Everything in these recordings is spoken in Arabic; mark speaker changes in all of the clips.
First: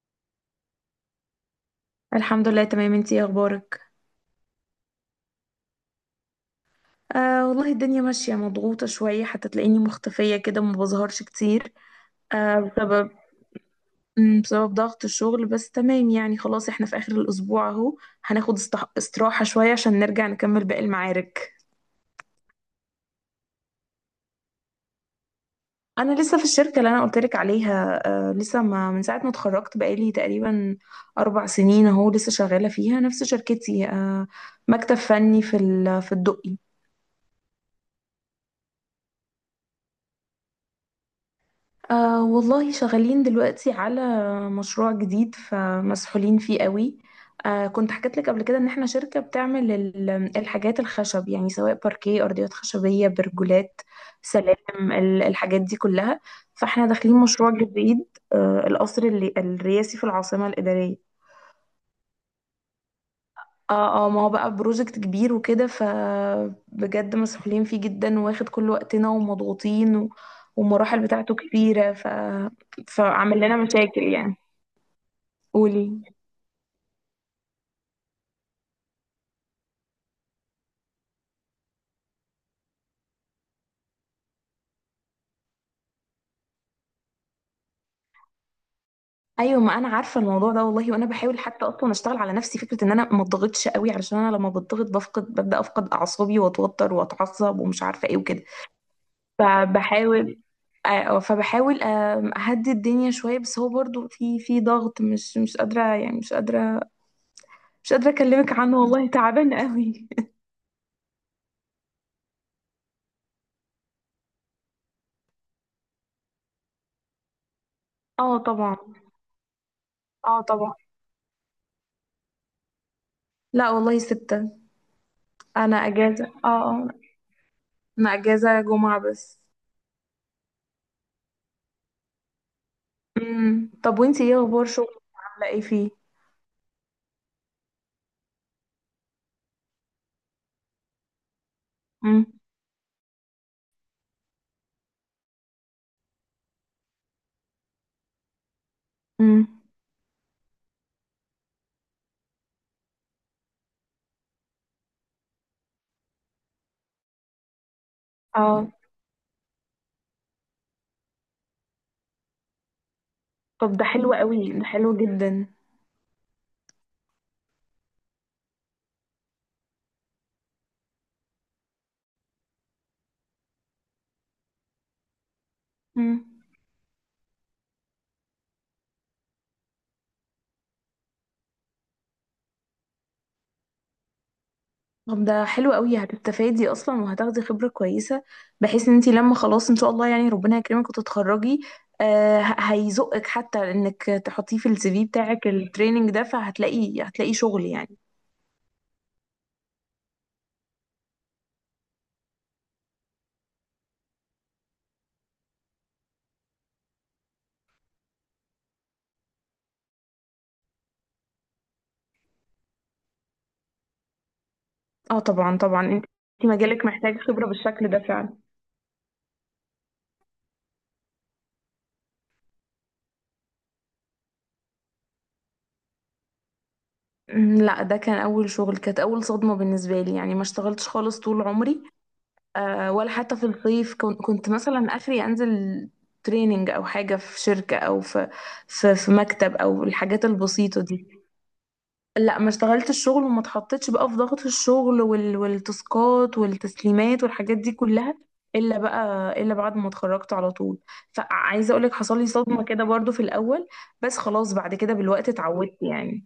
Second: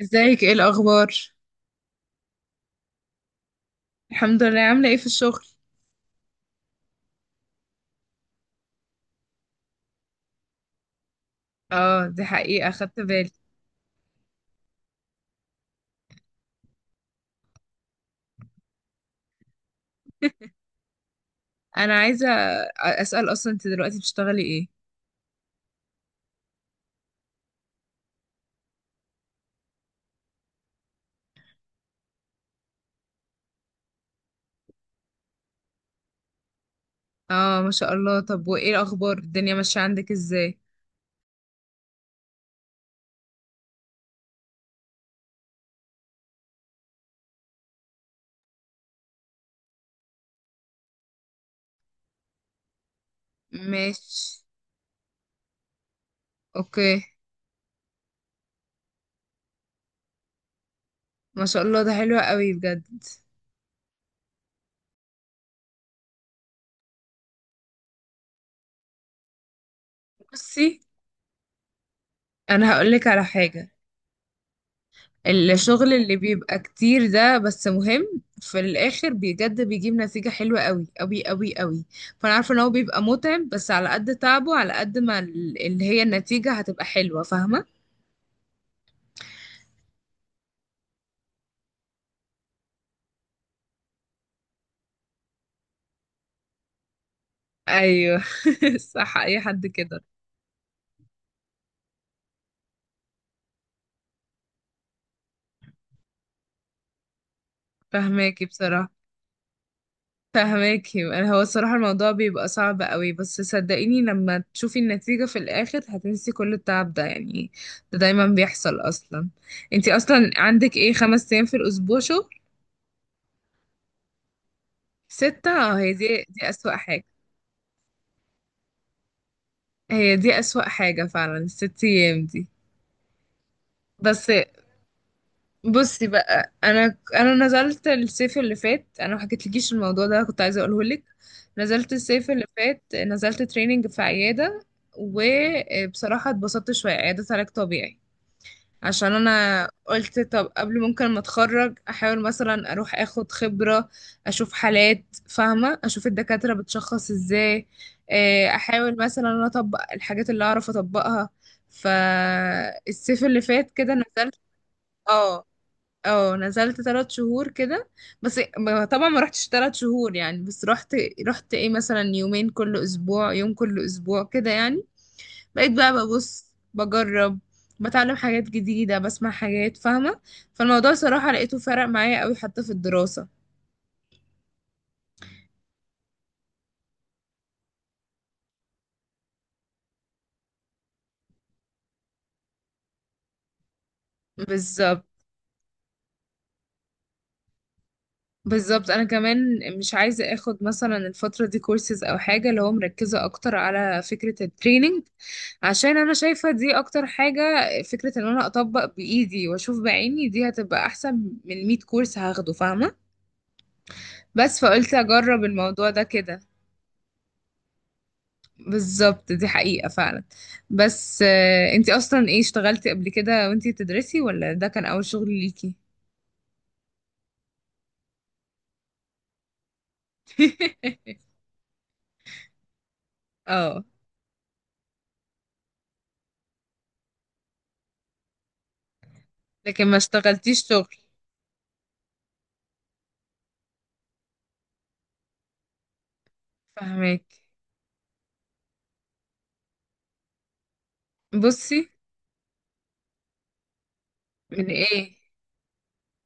Speaker 1: ازيك؟ ايه الاخبار؟
Speaker 2: الحمد لله، تمام. انتي ايه اخبارك؟
Speaker 1: الحمد لله. عامله ايه في الشغل؟
Speaker 2: والله الدنيا ماشية مضغوطة شوية، حتى تلاقيني مختفية كده ما بظهرش كتير.
Speaker 1: اه، دي
Speaker 2: آه
Speaker 1: حقيقه، خدت
Speaker 2: بسبب
Speaker 1: بالي.
Speaker 2: بسبب ضغط الشغل، بس تمام يعني. خلاص احنا في اخر الاسبوع اهو، هناخد استراحة شوية عشان نرجع نكمل باقي المعارك.
Speaker 1: انا عايزه اسال، اصلا انت دلوقتي بتشتغلي ايه؟
Speaker 2: انا لسه في الشركة اللي انا قلتلك عليها. لسه، ما من ساعة ما اتخرجت بقالي تقريبا 4 سنين اهو لسه شغالة فيها نفس شركتي. مكتب فني في الدقي.
Speaker 1: اه ما شاء الله. طب وايه الاخبار، الدنيا ماشيه عندك ازاي؟
Speaker 2: والله شغالين دلوقتي على مشروع جديد، فمسحولين فيه قوي. كنت حكيت لك قبل كده ان احنا شركة بتعمل الحاجات الخشب، يعني سواء باركيه، ارضيات خشبية، برجولات،
Speaker 1: ماشي.
Speaker 2: سلالم، الحاجات دي كلها. فاحنا
Speaker 1: اوكي.
Speaker 2: داخلين مشروع جديد. القصر اللي الرئاسي في العاصمة الإدارية.
Speaker 1: ما شاء الله، ده حلو قوي بجد.
Speaker 2: اه، اه، ما هو بقى بروجكت كبير وكده، فبجد مسؤولين فيه جدا، واخد كل وقتنا ومضغوطين.
Speaker 1: بصي،
Speaker 2: والمراحل بتاعته كبيرة.
Speaker 1: انا هقولك على
Speaker 2: فعمل لنا
Speaker 1: حاجه.
Speaker 2: مشاكل يعني.
Speaker 1: الشغل
Speaker 2: قولي.
Speaker 1: اللي بيبقى كتير ده، بس مهم في الاخر، بجد بيجيب نتيجة حلوة قوي قوي قوي قوي. فانا عارفة ان هو بيبقى متعب، بس على قد تعبه على قد ما اللي هي النتيجة هتبقى حلوة، فاهمة؟
Speaker 2: ايوه، ما انا عارفه الموضوع ده والله، وانا بحاول حتى اصلا اشتغل على نفسي، فكره ان انا ما اتضغطش قوي، علشان انا لما بتضغط ببدا افقد اعصابي واتوتر واتعصب ومش عارفه ايه
Speaker 1: ايوه.
Speaker 2: وكده.
Speaker 1: صح، اي حد كده.
Speaker 2: فبحاول فبحاول اهدي الدنيا شويه. بس هو برضو في ضغط، مش قادره يعني، مش قادره، مش قادرة
Speaker 1: فهماكي
Speaker 2: أكلمك عنه،
Speaker 1: بصراحة.
Speaker 2: والله تعبان قوي.
Speaker 1: فهماكي، انا هو الصراحة الموضوع بيبقى صعب قوي، بس صدقيني لما تشوفي النتيجة في الاخر هتنسي كل التعب ده يعني. ده دايما
Speaker 2: اه طبعا.
Speaker 1: بيحصل اصلا. انتي اصلا
Speaker 2: اه طبعا.
Speaker 1: عندك ايه، 5 ايام في الاسبوع؟
Speaker 2: لا والله ستة.
Speaker 1: ستة.
Speaker 2: أنا
Speaker 1: اه، هي دي
Speaker 2: أجازة
Speaker 1: دي
Speaker 2: اه
Speaker 1: أسوأ
Speaker 2: اه
Speaker 1: حاجة.
Speaker 2: أنا أجازة جمعة بس.
Speaker 1: هي دي أسوأ حاجة فعلا، الست أيام دي.
Speaker 2: طب وانتي
Speaker 1: بس
Speaker 2: ايه أخبار شغلك؟ عاملة ايه فيه؟
Speaker 1: بصي بقى، أنا نزلت الصيف اللي فات. أنا ما حكيتلكيش الموضوع ده، كنت عايزة أقوله لك. نزلت
Speaker 2: امم.
Speaker 1: الصيف اللي فات، نزلت تريننج في عيادة. وبصراحة اتبسطت شوية، عيادة علاج طبيعي. عشان
Speaker 2: امم.
Speaker 1: انا قلت طب قبل ممكن ما اتخرج احاول مثلا اروح اخد خبرة. اشوف حالات، فاهمة؟ اشوف الدكاترة بتشخص ازاي.
Speaker 2: اه.
Speaker 1: احاول مثلا انا اطبق الحاجات اللي اعرف اطبقها. فالصيف اللي فات
Speaker 2: طب ده
Speaker 1: كده
Speaker 2: حلو
Speaker 1: نزلت.
Speaker 2: قوي، ده حلو
Speaker 1: اه
Speaker 2: جدا.
Speaker 1: اه، نزلت 3 شهور كده. بس طبعا ما رحتش 3 شهور يعني، بس رحت. رحت ايه، مثلا يومين كل اسبوع، يوم كل اسبوع كده يعني. بقيت بقى
Speaker 2: امم
Speaker 1: ببص بجرب، بتعلم حاجات جديدة، بسمع حاجات، فاهمة؟ فالموضوع صراحة لقيته فرق معايا قوي حتى في الدراسة.
Speaker 2: طب ده حلو قوي، هتستفادي أصلا وهتاخدي خبرة كويسة، بحيث ان انتي لما خلاص إن شاء الله يعني ربنا يكرمك وتتخرجي. هيزقك حتى انك تحطيه في السي
Speaker 1: بالظبط.
Speaker 2: في بتاعك، التريننج ده فهتلاقي شغل يعني.
Speaker 1: بالظبط، انا كمان مش عايزة اخد مثلا الفترة دي كورسز او حاجة، اللي هو مركزة اكتر على فكرة التريننج. عشان انا شايفة دي اكتر حاجة. فكرة ان انا اطبق بايدي واشوف بعيني دي هتبقى احسن من 100 كورس هاخده، فاهمة؟ بس فقلت
Speaker 2: اه
Speaker 1: اجرب
Speaker 2: طبعا، طبعا.
Speaker 1: الموضوع ده
Speaker 2: انت
Speaker 1: كده.
Speaker 2: انت مجالك محتاج خبرة بالشكل ده فعلا.
Speaker 1: بالظبط، دي حقيقة فعلا. بس انتي اصلا ايه، اشتغلتي قبل كده وانتي بتدرسي، ولا ده كان اول شغل ليكي؟
Speaker 2: لا، ده كان اول شغل، كانت اول صدمة بالنسبة لي يعني، ما اشتغلتش خالص طول عمري. ولا حتى في
Speaker 1: اه.
Speaker 2: الصيف كنت مثلا اخري انزل تريننج او حاجة في شركة او في مكتب او
Speaker 1: لكن ما
Speaker 2: الحاجات
Speaker 1: اشتغلتيش
Speaker 2: البسيطة
Speaker 1: شغل.
Speaker 2: دي. لا ما اشتغلتش الشغل، وما اتحطيتش بقى في ضغط الشغل والتاسكات والتسليمات
Speaker 1: فهمك.
Speaker 2: والحاجات دي كلها. الا بقى الا بعد ما اتخرجت على طول. فعايزه
Speaker 1: بصي،
Speaker 2: اقول لك حصل لي صدمه كده برضو في الاول، بس خلاص
Speaker 1: من
Speaker 2: بعد كده
Speaker 1: ايه؟
Speaker 2: بالوقت اتعودت يعني.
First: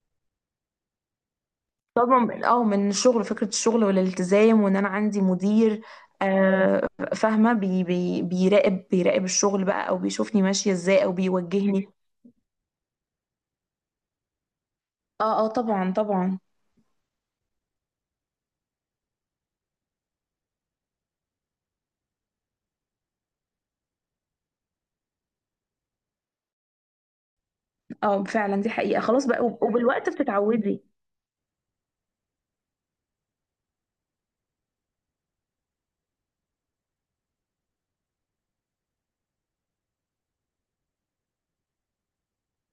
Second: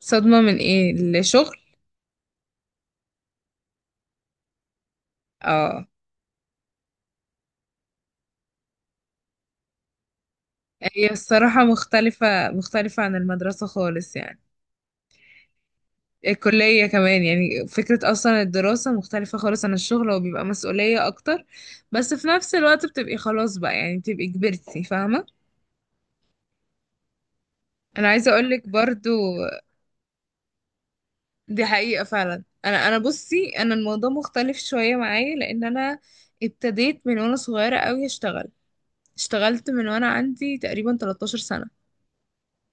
Speaker 1: صدمة من ايه، الشغل؟
Speaker 2: صدمه من- اه من الشغل، فكره الشغل والالتزام، وان انا عندي مدير.
Speaker 1: اه،
Speaker 2: آه فاهمه بي... بي... بيراقب بيراقب الشغل بقى او بيشوفني ماشيه ازاي
Speaker 1: هي
Speaker 2: او
Speaker 1: الصراحة
Speaker 2: بيوجهني.
Speaker 1: مختلفة، مختلفة عن المدرسة خالص يعني.
Speaker 2: اه، اه طبعا، طبعا.
Speaker 1: الكلية كمان، يعني فكرة أصلا الدراسة مختلفة خالص عن الشغل، وبيبقى مسؤولية أكتر. بس في نفس الوقت بتبقي خلاص بقى يعني، بتبقي كبرتي، فاهمة؟ انا
Speaker 2: اه
Speaker 1: عايزه اقول
Speaker 2: فعلا
Speaker 1: لك
Speaker 2: دي حقيقه،
Speaker 1: برضو.
Speaker 2: خلاص بقى وبالوقت بتتعودي.
Speaker 1: دي حقيقه فعلا. انا بصي انا الموضوع مختلف شويه معايا، لان انا ابتديت من وانا صغيره قوي اشتغل. اشتغلت من وانا عندي تقريبا 13 سنه.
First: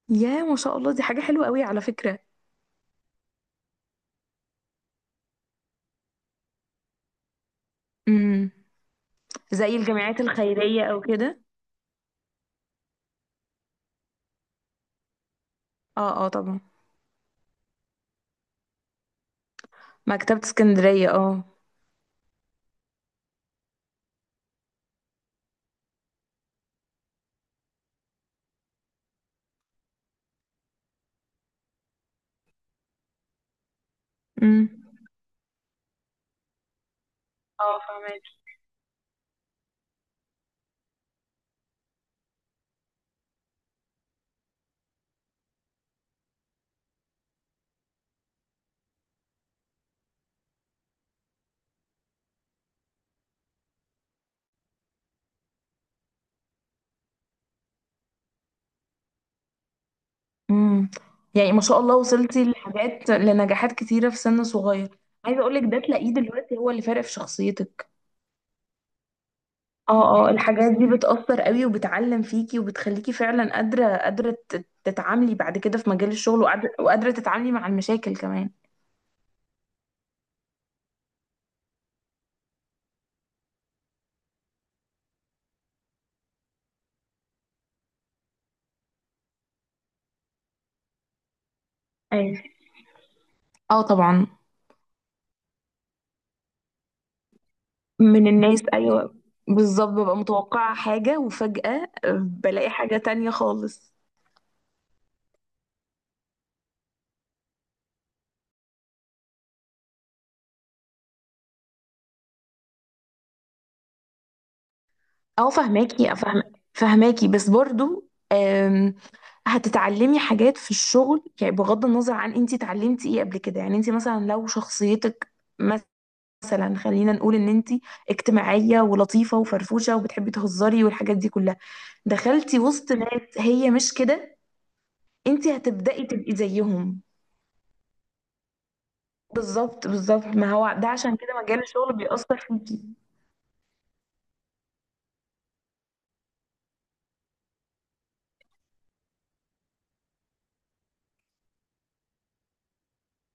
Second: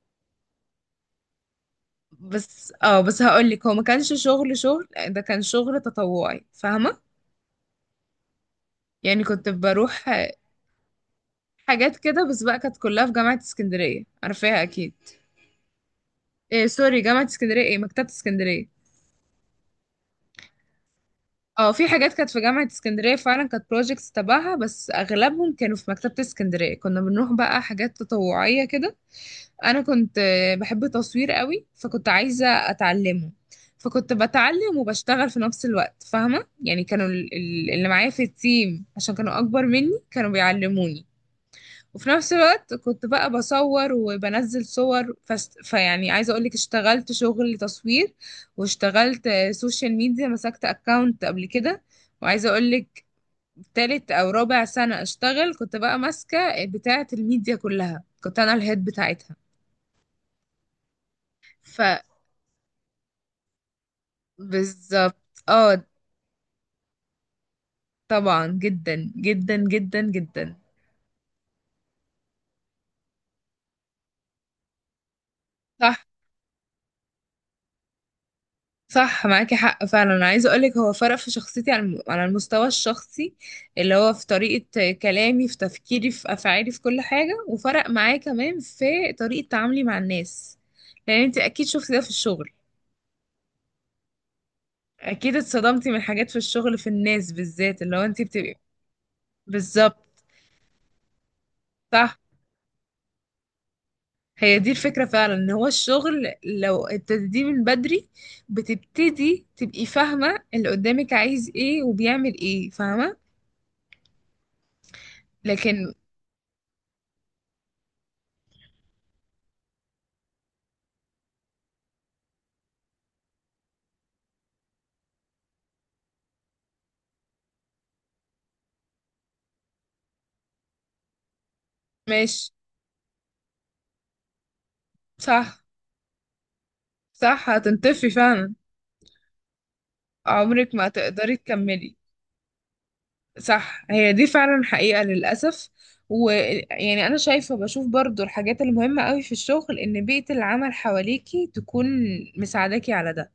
Speaker 2: يا ما شاء الله، دي حاجة حلوة قوي على فكرة.
Speaker 1: بس اه، بس هقول لك، هو ما كانش شغل شغل. ده كان شغل تطوعي، فاهمه؟
Speaker 2: امم.
Speaker 1: يعني كنت
Speaker 2: زي
Speaker 1: بروح
Speaker 2: الجمعيات الخيرية او كده.
Speaker 1: حاجات كده، بس بقى كانت كلها في جامعه اسكندريه، عارفاها اكيد.
Speaker 2: اه، اه طبعا.
Speaker 1: إيه، سوري، جامعه اسكندريه ايه، مكتبه اسكندريه.
Speaker 2: مكتبة اسكندرية، اه.
Speaker 1: اه، في حاجات كانت في جامعة اسكندرية فعلا كانت بروجيكتس تبعها، بس اغلبهم كانوا في مكتبة اسكندرية. كنا بنروح بقى حاجات تطوعية كده. انا كنت بحب تصوير قوي فكنت عايزة اتعلمه. فكنت
Speaker 2: امم.
Speaker 1: بتعلم وبشتغل في نفس الوقت، فاهمة يعني؟ كانوا
Speaker 2: اه،
Speaker 1: اللي معايا في
Speaker 2: فاهمك.
Speaker 1: التيم، عشان كانوا اكبر مني كانوا بيعلموني. وفي نفس الوقت كنت بقى بصور وبنزل صور، فيعني عايزه اقولك اشتغلت شغل تصوير. واشتغلت سوشيال ميديا، مسكت اكاونت قبل كده. وعايزه اقولك، تالت او رابع سنه اشتغل كنت بقى ماسكه بتاعه الميديا كلها، كنت انا الهيد بتاعتها.
Speaker 2: امم. يعني ما
Speaker 1: ف
Speaker 2: شاء الله، وصلتي لنجاحات كتيرة في سن صغير.
Speaker 1: بالظبط.
Speaker 2: عايزة اقولك ده
Speaker 1: اه
Speaker 2: تلاقيه دلوقتي هو اللي فارق في شخصيتك.
Speaker 1: طبعا، جدا جدا جدا
Speaker 2: اه، اه،
Speaker 1: جدا.
Speaker 2: الحاجات دي بتأثر قوي وبتعلم فيكي وبتخليكي فعلا قادرة تتعاملي بعد كده في
Speaker 1: صح.
Speaker 2: مجال الشغل، وقادرة تتعاملي مع المشاكل كمان.
Speaker 1: صح معاكي حق فعلا. انا عايزه اقولك، هو فرق في شخصيتي على على المستوى الشخصي، اللي هو في طريقه كلامي، في تفكيري، في افعالي، في كل حاجه. وفرق معايا كمان في طريقه تعاملي مع الناس. لان انت اكيد شفتي ده في
Speaker 2: ايوه.
Speaker 1: الشغل.
Speaker 2: اه طبعا.
Speaker 1: اكيد اتصدمتي من حاجات في الشغل، في الناس بالذات، اللي هو انت
Speaker 2: من
Speaker 1: بتبقي.
Speaker 2: الناس، ايوه. بالظبط، ببقى
Speaker 1: بالظبط.
Speaker 2: متوقعة حاجة وفجأة
Speaker 1: صح،
Speaker 2: بلاقي حاجة تانية خالص.
Speaker 1: هي دي الفكره فعلا. ان هو الشغل لو ابتديتيه من بدري بتبتدي تبقي فاهمه اللي قدامك عايز ايه وبيعمل ايه، فاهمه؟
Speaker 2: اه،
Speaker 1: لكن
Speaker 2: فهماكي افهم. فهماكي، بس برضو هتتعلمي حاجات في الشغل يعني، بغض النظر عن انتي اتعلمتي ايه قبل كده. يعني انتي مثلا لو شخصيتك، مثلا خلينا نقول ان انتي اجتماعية ولطيفة وفرفوشة وبتحبي تهزري والحاجات دي كلها،
Speaker 1: ماشي.
Speaker 2: دخلتي وسط ناس هي مش كده، انتي
Speaker 1: صح.
Speaker 2: هتبدأي تبقي زيهم.
Speaker 1: صح، هتنطفي فعلا.
Speaker 2: بالظبط، بالظبط، ما
Speaker 1: عمرك
Speaker 2: هو
Speaker 1: ما
Speaker 2: ده عشان
Speaker 1: تقدري
Speaker 2: كده مجال
Speaker 1: تكملي.
Speaker 2: الشغل بيأثر فيكي.
Speaker 1: صح، هي دي فعلا حقيقة للأسف. ويعني أنا شايفة، بشوف برضو الحاجات المهمة قوي في الشغل، إن بيئة العمل حواليكي تكون مساعداكي على ده،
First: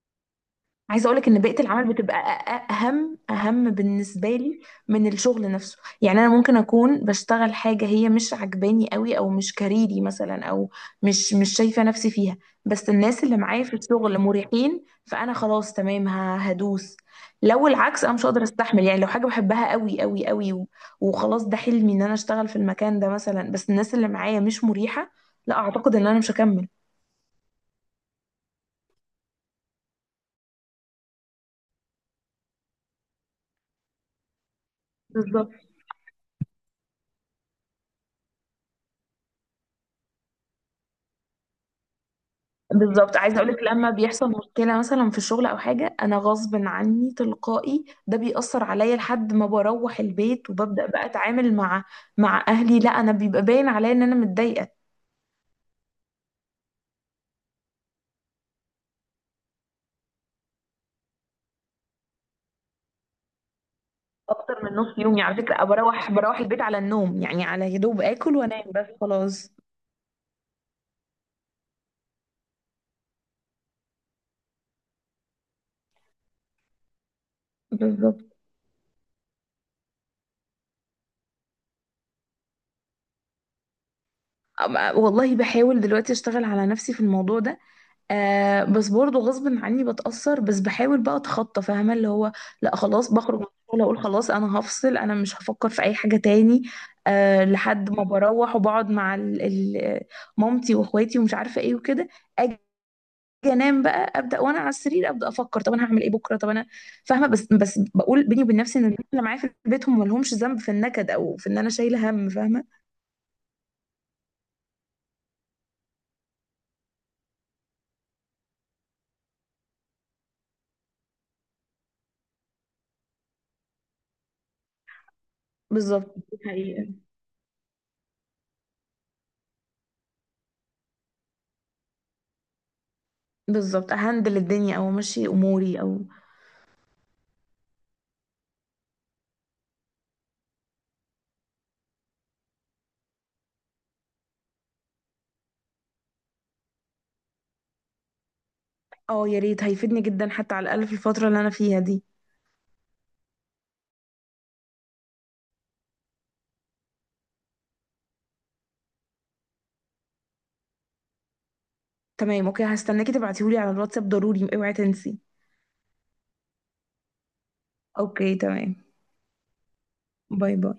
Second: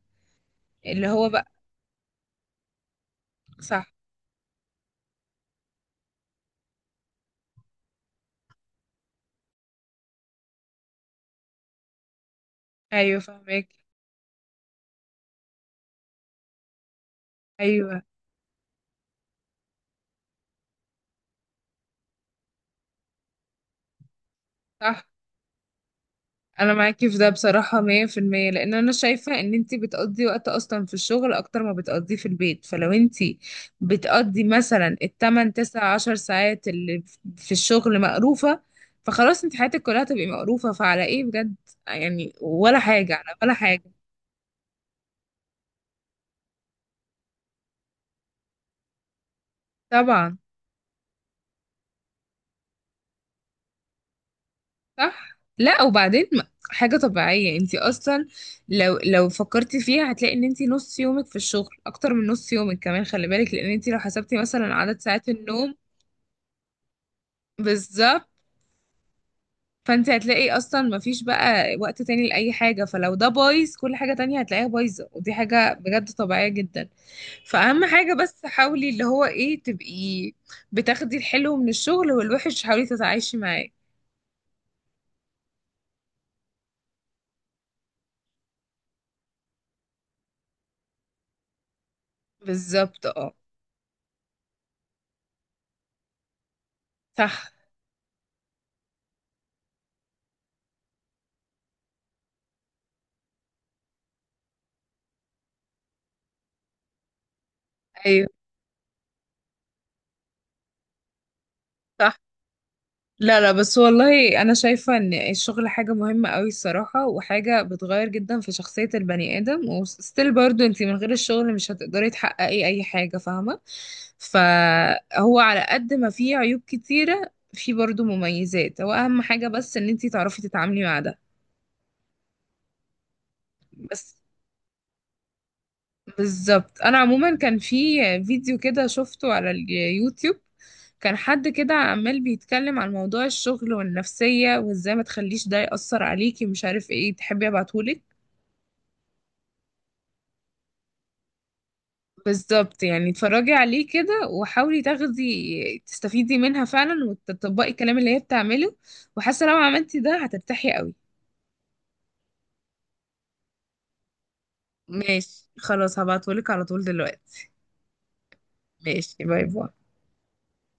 Speaker 2: عايزه
Speaker 1: اللي
Speaker 2: اقول لك
Speaker 1: هو
Speaker 2: ان
Speaker 1: بقى.
Speaker 2: بيئه العمل بتبقى اهم
Speaker 1: صح.
Speaker 2: بالنسبه لي من الشغل نفسه، يعني انا ممكن اكون بشتغل حاجه هي مش عجباني قوي، او مش كاريري مثلا، او مش شايفه نفسي فيها، بس
Speaker 1: أيوة
Speaker 2: الناس اللي معايا
Speaker 1: فاهمك.
Speaker 2: في الشغل مريحين، فانا خلاص تمام هدوس. لو
Speaker 1: أيوة.
Speaker 2: العكس انا مش هقدر استحمل يعني، لو حاجه بحبها قوي قوي قوي وخلاص ده حلمي ان انا اشتغل في المكان ده مثلا، بس الناس اللي معايا مش
Speaker 1: صح.
Speaker 2: مريحه، لا اعتقد ان انا مش هكمل.
Speaker 1: انا معاكي في ده بصراحة 100%. لان انا شايفة ان انتي بتقضي وقت اصلا في الشغل اكتر ما بتقضيه في البيت. فلو انتي بتقضي مثلا
Speaker 2: بالظبط،
Speaker 1: التمن تسع عشر ساعات اللي في الشغل مقروفة، فخلاص انت حياتك كلها تبقي مقروفة. فعلى ايه بجد يعني؟ ولا حاجة،
Speaker 2: بالظبط،
Speaker 1: على
Speaker 2: عايزه اقول
Speaker 1: ولا
Speaker 2: لك لما
Speaker 1: حاجة.
Speaker 2: بيحصل مشكله مثلا في الشغل او حاجه، انا غصب عني تلقائي ده بيأثر عليا لحد ما بروح
Speaker 1: طبعا.
Speaker 2: البيت، وببدأ بقى اتعامل مع اهلي، لا، انا بيبقى باين عليا ان انا متضايقه.
Speaker 1: صح. لا، وبعدين حاجة طبيعية. انتي اصلا لو فكرتي فيها هتلاقي ان انتي نص يومك في الشغل، اكتر من نص يومك كمان خلي بالك. لان انتي لو حسبتي
Speaker 2: اكتر
Speaker 1: مثلا
Speaker 2: من
Speaker 1: عدد
Speaker 2: نص يومي
Speaker 1: ساعات
Speaker 2: على فكره،
Speaker 1: النوم.
Speaker 2: بروح البيت على النوم يعني، على يا دوب
Speaker 1: بالظبط.
Speaker 2: اكل وانام بس خلاص.
Speaker 1: فانت هتلاقي اصلا مفيش بقى وقت تاني لاي حاجه، فلو ده بايظ كل حاجه تانية هتلاقيها بايظه. ودي حاجه بجد طبيعيه جدا. فاهم حاجه،
Speaker 2: بالظبط.
Speaker 1: بس حاولي اللي هو ايه، تبقي بتاخدي الحلو من الشغل والوحش، حاولي تتعايشي معاه.
Speaker 2: والله بحاول دلوقتي اشتغل على نفسي في الموضوع ده. بس برضه غصب عني بتأثر، بس بحاول بقى اتخطى فاهمة اللي هو، لا
Speaker 1: بالظبط.
Speaker 2: خلاص
Speaker 1: اه.
Speaker 2: بخرج من الشغل اقول خلاص انا هفصل، انا مش هفكر في اي حاجة تاني.
Speaker 1: صح.
Speaker 2: لحد ما بروح وبقعد مع مامتي واخواتي ومش عارفة ايه وكده. اجي انام بقى، ابدا وانا على السرير ابدا افكر، طب انا هعمل ايه بكره، طب انا. فاهمه، بس بقول
Speaker 1: ايوه.
Speaker 2: بيني وبين نفسي ان الناس اللي معايا في البيت هم مالهمش ذنب في النكد او في ان انا شايله
Speaker 1: صح.
Speaker 2: هم فاهمه.
Speaker 1: لا لا، بس والله انا شايفة ان الشغل حاجة مهمة قوي الصراحة، وحاجة بتغير جدا في شخصية البني ادم. وستيل برضو، انتي من غير الشغل مش هتقدري تحققي اي حاجة، فاهمة؟ فهو على قد ما
Speaker 2: بالظبط،
Speaker 1: فيه
Speaker 2: دي
Speaker 1: عيوب
Speaker 2: حقيقة.
Speaker 1: كتيرة، فيه برضو مميزات. هو اهم حاجة بس ان انتي تعرفي تتعاملي مع ده.
Speaker 2: بالظبط،
Speaker 1: بس
Speaker 2: اهندل الدنيا او امشي اموري او.
Speaker 1: بالظبط. انا عموما كان في فيديو كده شفته على اليوتيوب. كان حد كده عمال بيتكلم عن موضوع الشغل والنفسية وازاي ما تخليش ده يأثر عليكي، مش عارف ايه. تحبي ابعتهولك؟
Speaker 2: اه يا ريت، هيفيدني جدا حتى على الاقل في الفتره اللي انا فيها دي.
Speaker 1: بالظبط يعني. اتفرجي عليه كده وحاولي تاخدي، تستفيدي منها فعلا، وتطبقي الكلام اللي هي بتعمله. وحاسة لو عملتي ده هترتاحي قوي.
Speaker 2: تمام اوكي، هستناكي تبعتيهولي على الواتساب، ضروري اوعي تنسي.
Speaker 1: ماشي، خلاص هبعتهولك على طول دلوقتي.
Speaker 2: اوكي تمام.
Speaker 1: ماشي، باي باي.
Speaker 2: باي باي.